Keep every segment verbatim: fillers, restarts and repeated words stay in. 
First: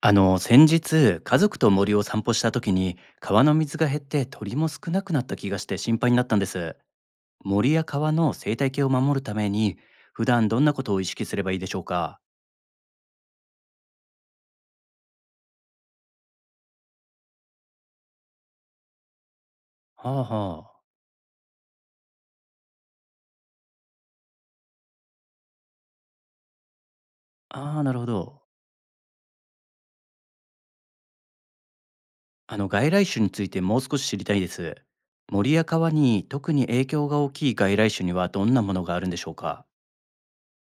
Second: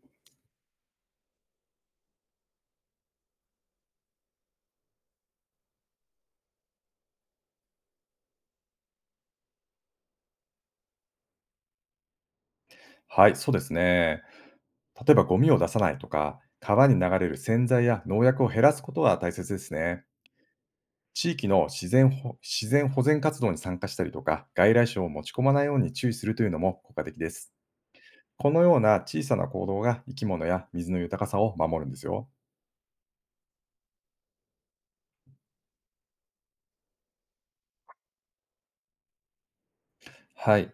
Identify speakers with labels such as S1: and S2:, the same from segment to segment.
S1: あの先日家族と森を散歩した時に川の水が減って鳥も少なくなった気がして心配になったんです。森や川の生態系を守るために、普段どんなことを意識すればいいでしょうか？
S2: はい、そうですね。例えばゴミを出さないとか、川に流れる洗剤や農薬を減らすことは大切ですね。
S1: はあはあ。
S2: 地域の自然保自然保全活動に参加したりとか、外来種を持ち込まないように注意するというのも効果的です。
S1: ああー、なるほど。
S2: このような小さな行動が生き物や水の豊かさを守るんですよ。
S1: あの外来種についてもう少し知りたいです。森や川に特に影響が大きい外来種にはどんなものがあるんでしょうか？
S2: はい。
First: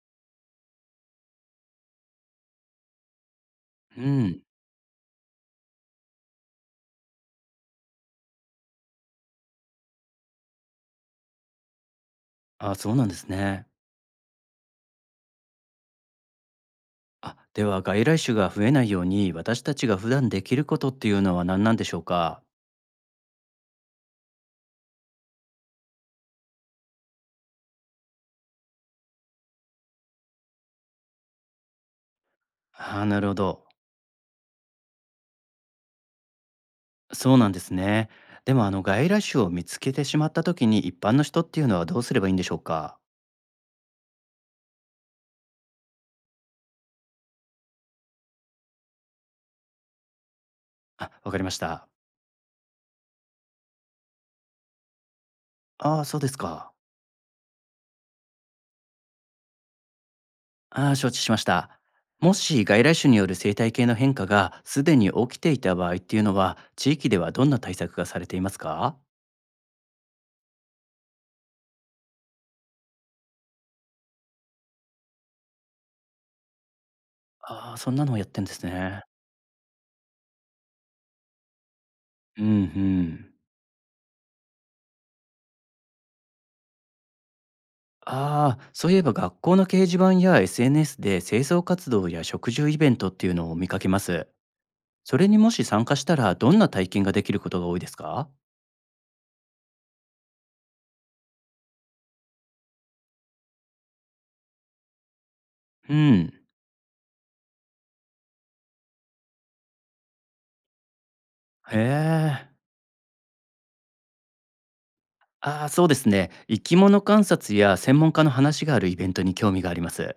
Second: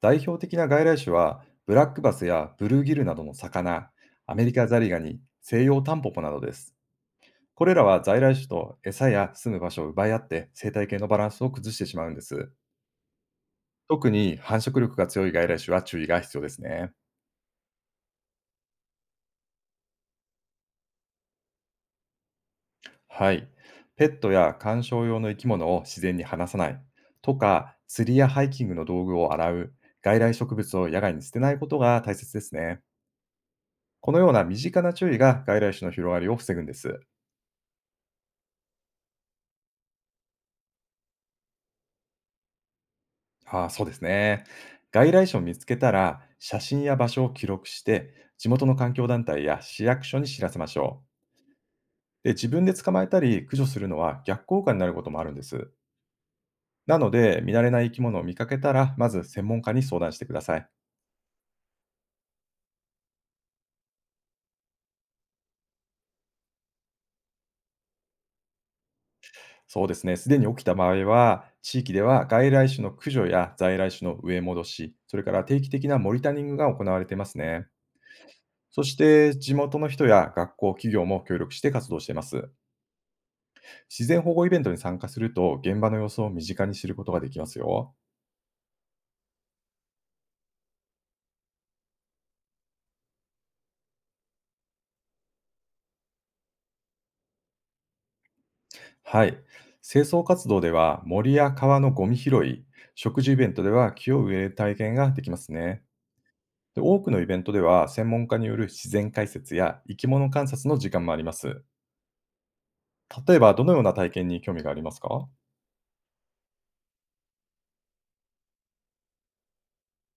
S2: 代表的な外来種は、ブラックバスやブルーギルなどの魚、
S1: う
S2: ア
S1: ん。
S2: メリカザリガニ、西洋タンポポなどです。これらは在来種と餌や住む場所を奪い合って生態系のバランスを崩してしまうんです。
S1: あ、そうなんですね。
S2: 特に繁殖力が強い外来種は注意が必要ですね。
S1: あ、では外来種が増えないように私たちが普段できることっていうのは何なんでしょうか？
S2: はい。ペットや観賞用の生き物を自然に離さないとか、釣りやハイキングの道具を洗う、外来植物を野外に捨てないことが大切ですね。
S1: ああ、なるほど。
S2: このような身近な注意が外来種の広がりを防ぐんです。
S1: そうなんですね。でもあの外来種を見つけてしまった時に一般の人っていうのはどうすればいいんでしょうか？
S2: ああ、そうですね。外来種を見つけたら、写真や場所を記録して、地元の環境団体や市役所に知らせましょう。
S1: あ、わかりました。
S2: で、自分で捕まえたり駆除するのは逆効果になることもあるんです。
S1: ああ、そうですか。
S2: なので、見慣れない生き物を見かけたら、まず専門家に相談してください。
S1: ああ、承知しました。もし外来種による生態系の変化がすでに起きていた場合っていうのは、地域ではどんな対策がされていますか？
S2: そうですね、すでに起きた場合は、地域では外来種の駆除や在来種の植え戻し、それから定期的なモニタリングが行われていますね。
S1: ああ、そんなのをやってんです
S2: そし
S1: ね。
S2: て、地元の人や学校、企業も協力して活動していま
S1: うん
S2: す。
S1: うん。
S2: 自然保護イベントに参加すると、現場の様子を身近に知ることができますよ。
S1: ああ、そういえば学校の掲示板や エスエヌエス で清掃活動や食住イベントっていうのを見かけます。それにもし参加したら、どんな体験ができることが多いですか？
S2: はい。清掃活動では森や川のゴミ拾い、食事イベントでは木を植える体験ができますね。
S1: うん。
S2: で多くのイベントでは専門家による自然解説や生き物観察の時間もあります。
S1: へえ。
S2: 例えばどのような体験に興味がありますか？
S1: ああ、そうですね。生き物観察や専門家の話があるイベントに興味があります。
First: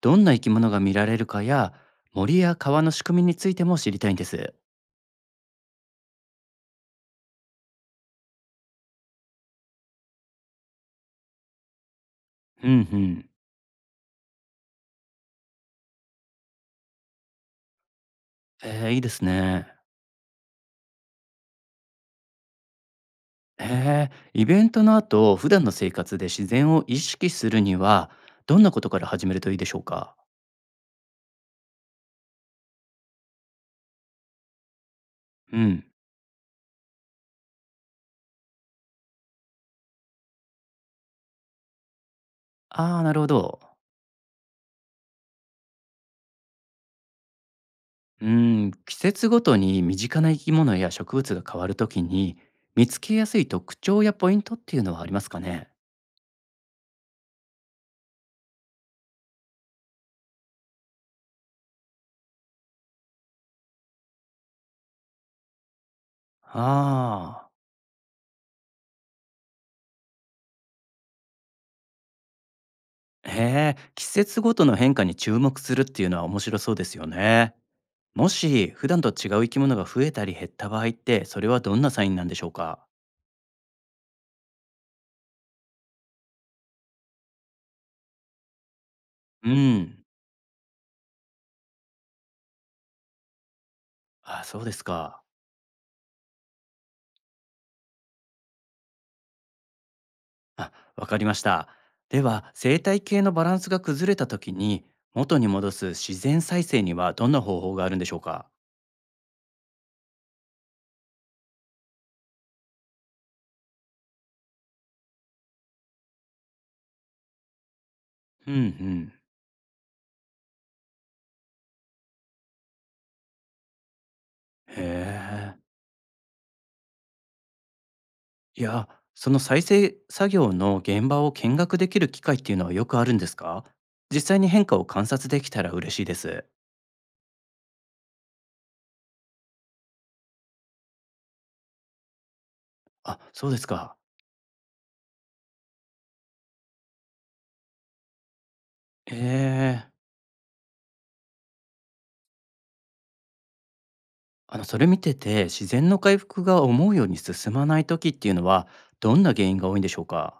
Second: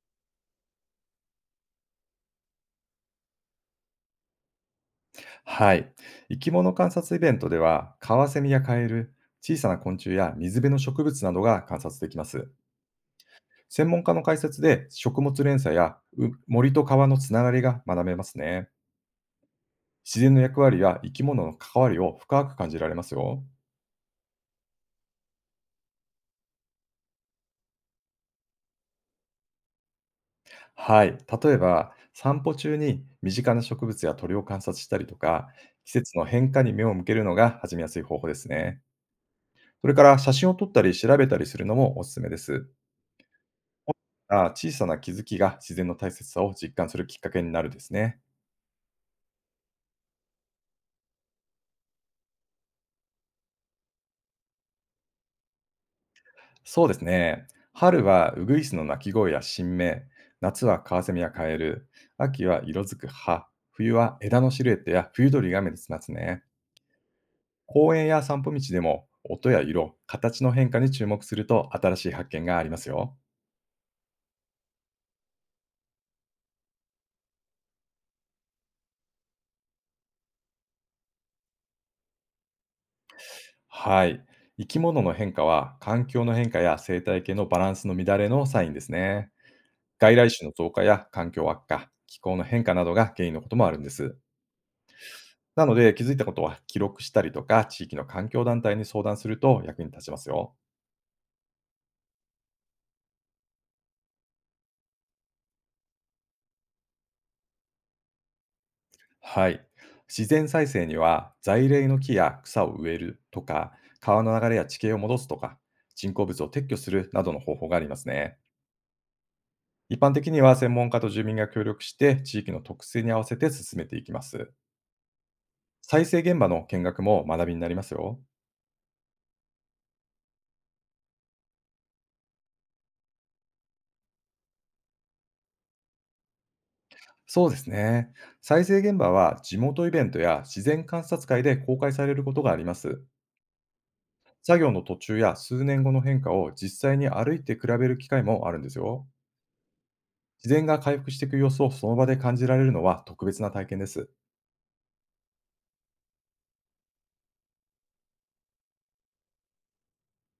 S1: どんな生き物が見られるかや、森や川の仕組みについても知りたいんです。
S2: はい。生き物観察イベントではカワセミやカエル、小さな昆虫や水辺の植物などが観察できます。
S1: うんうん。
S2: 専門家の解説で食物連鎖やう森と川のつながりが学べますね。
S1: えー、いいですね。
S2: 自然の役割や生き物の関わりを深く感じられますよ。
S1: ええ、イベントの後、普段の生活で自然を意識するには、どんなことから始めるといいでしょうか？
S2: はい。例えば、散歩中に身近な植物や鳥を観察したりとか、
S1: うん。
S2: 季節の変化に目を向けるのが始めやすい方法ですね。それから写真を撮ったり調べたりするのもおすすめです。
S1: ああ、なるほど。
S2: あ小さな気づきが自然の大切さを実感するきっかけになるですね。
S1: うーん、季節ごとに身近な生き物や植物が変わるときに、見つけやすい特徴やポイントっていうのはありますかね？
S2: そうですね。春はウグイスの鳴き声や新芽、夏はカワセミやカエル、秋は色づく葉、冬は枝のシルエットや冬鳥が目立ちますね。
S1: あ
S2: 公園や散歩道でも音や色、形の変化に注目すると新しい発見がありますよ。
S1: あ、へえ、季節ごとの変化に注目するっていうのは面白そうですよね。もし普段と違う生き物が増えたり減った場合って、それはどんなサインなんでしょうか？
S2: はい。生き物の変化は環境の変化や生態系のバランスの乱れのサインですね。
S1: うん、
S2: 外来種の増加や環境悪化、気候の変化などが原因のこともあるんです。
S1: あ、そうですか。
S2: なので気づいたことは記録したりとか地域の環境団体に相談すると役に立ちますよ。
S1: あ、わかりました。では生態系のバランスが崩れたときに、元に戻す自然再生にはどんな方法があるんでしょうか？
S2: はい。自然再生には在来の木や草を植えるとか、川の流れや地形を戻すとか、人工物を撤去するなどの方法がありますね。
S1: うんうん。
S2: 一般的には専門家と住民が協力して地域の特性に合わせて進めていきます。
S1: へえ。
S2: 再生現場の見学も学びになりますよ。
S1: いや、その再生作業の現場を見学できる機会っていうのはよくあるんですか？実際に変化を観察できたら嬉しいです。
S2: そうですね。再生現場は地元イベントや自然観察会で公開されることがあります。
S1: あ、そうですか。
S2: 作業の途中や数年後の変化を実際に歩いて比べる機会もあるんですよ。
S1: ええ。
S2: 自然が回復していく様子をその場で感じられるのは特別な体験です。
S1: あの、それ見てて、自然の回復が思うように進まない時っていうのは、どんな原因が多いんでしょうか？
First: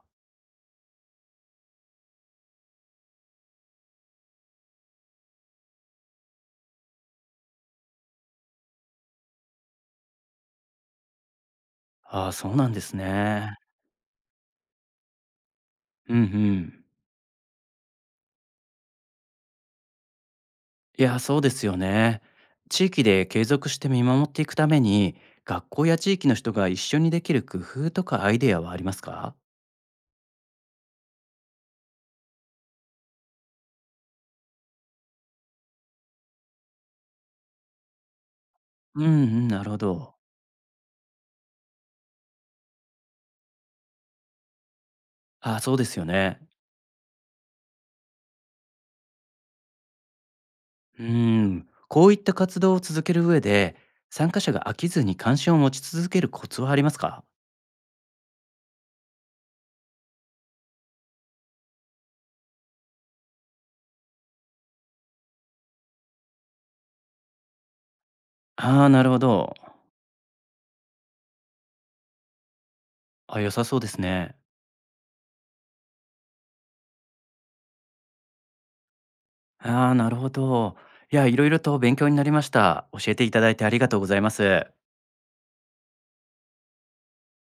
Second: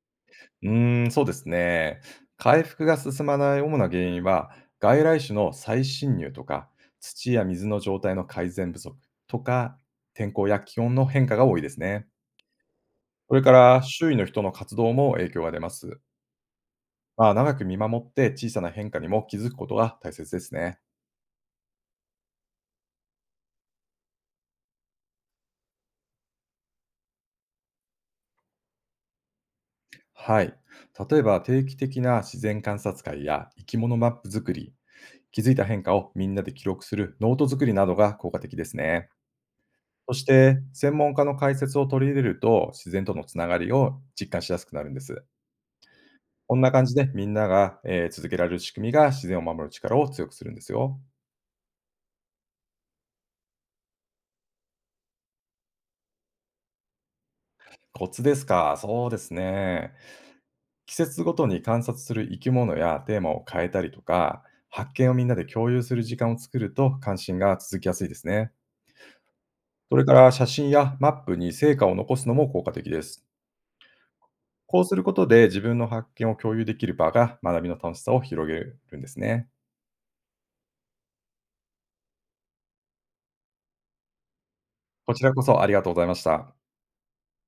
S2: うーん、そうですね。回復が進まない主な原因は、外来種の再侵入とか、土や水の状態の改善不足とか、天候や気温の変化が多いですね。
S1: ああ、そうなんです
S2: それか
S1: ね。
S2: ら、周囲の人の活動も影響が出ます。
S1: うんうん。
S2: まあ、長く見守って小さな変化にも気づくことが大切ですね。
S1: いや、そうですよね。地域で継続して見守っていくために、学校や地域の人が一緒にできる工夫とかアイデアはありますか？
S2: はい。例えば、定期的な自然観察会や生き物マップ作り、気づいた変化をみんなで記録するノート作りなどが効果的です
S1: うんう
S2: ね。
S1: ん、なるほ
S2: そ
S1: ど。
S2: して、専門家の解説を取り入れると、自然とのつながりを実感しやすくなるんです。
S1: あ、そうですよね。
S2: こんな感じで、みんなが、えー続けられる仕組みが自然を守る力を強くするんですよ。
S1: うん。こういった活動を続ける上で、参加者が飽きずに関心を持ち続けるコツはありますか？
S2: コツですか、そうですね。季節ごとに観察する生き物やテーマを変えたりとか、発見をみんなで共有する時間を作ると関心が続きやすいですね。
S1: ああー、なるほど。
S2: それから写真やマップに成果を残すのも効果的です。
S1: あ、良さそうですね。
S2: こうすることで自分の発見を共有できる場が学びの楽しさを広げるんですね。
S1: ああ、なるほど。いや、いろいろと勉強になりました。教えていただいてありがとうございます。
S2: こちらこそありがとうございました。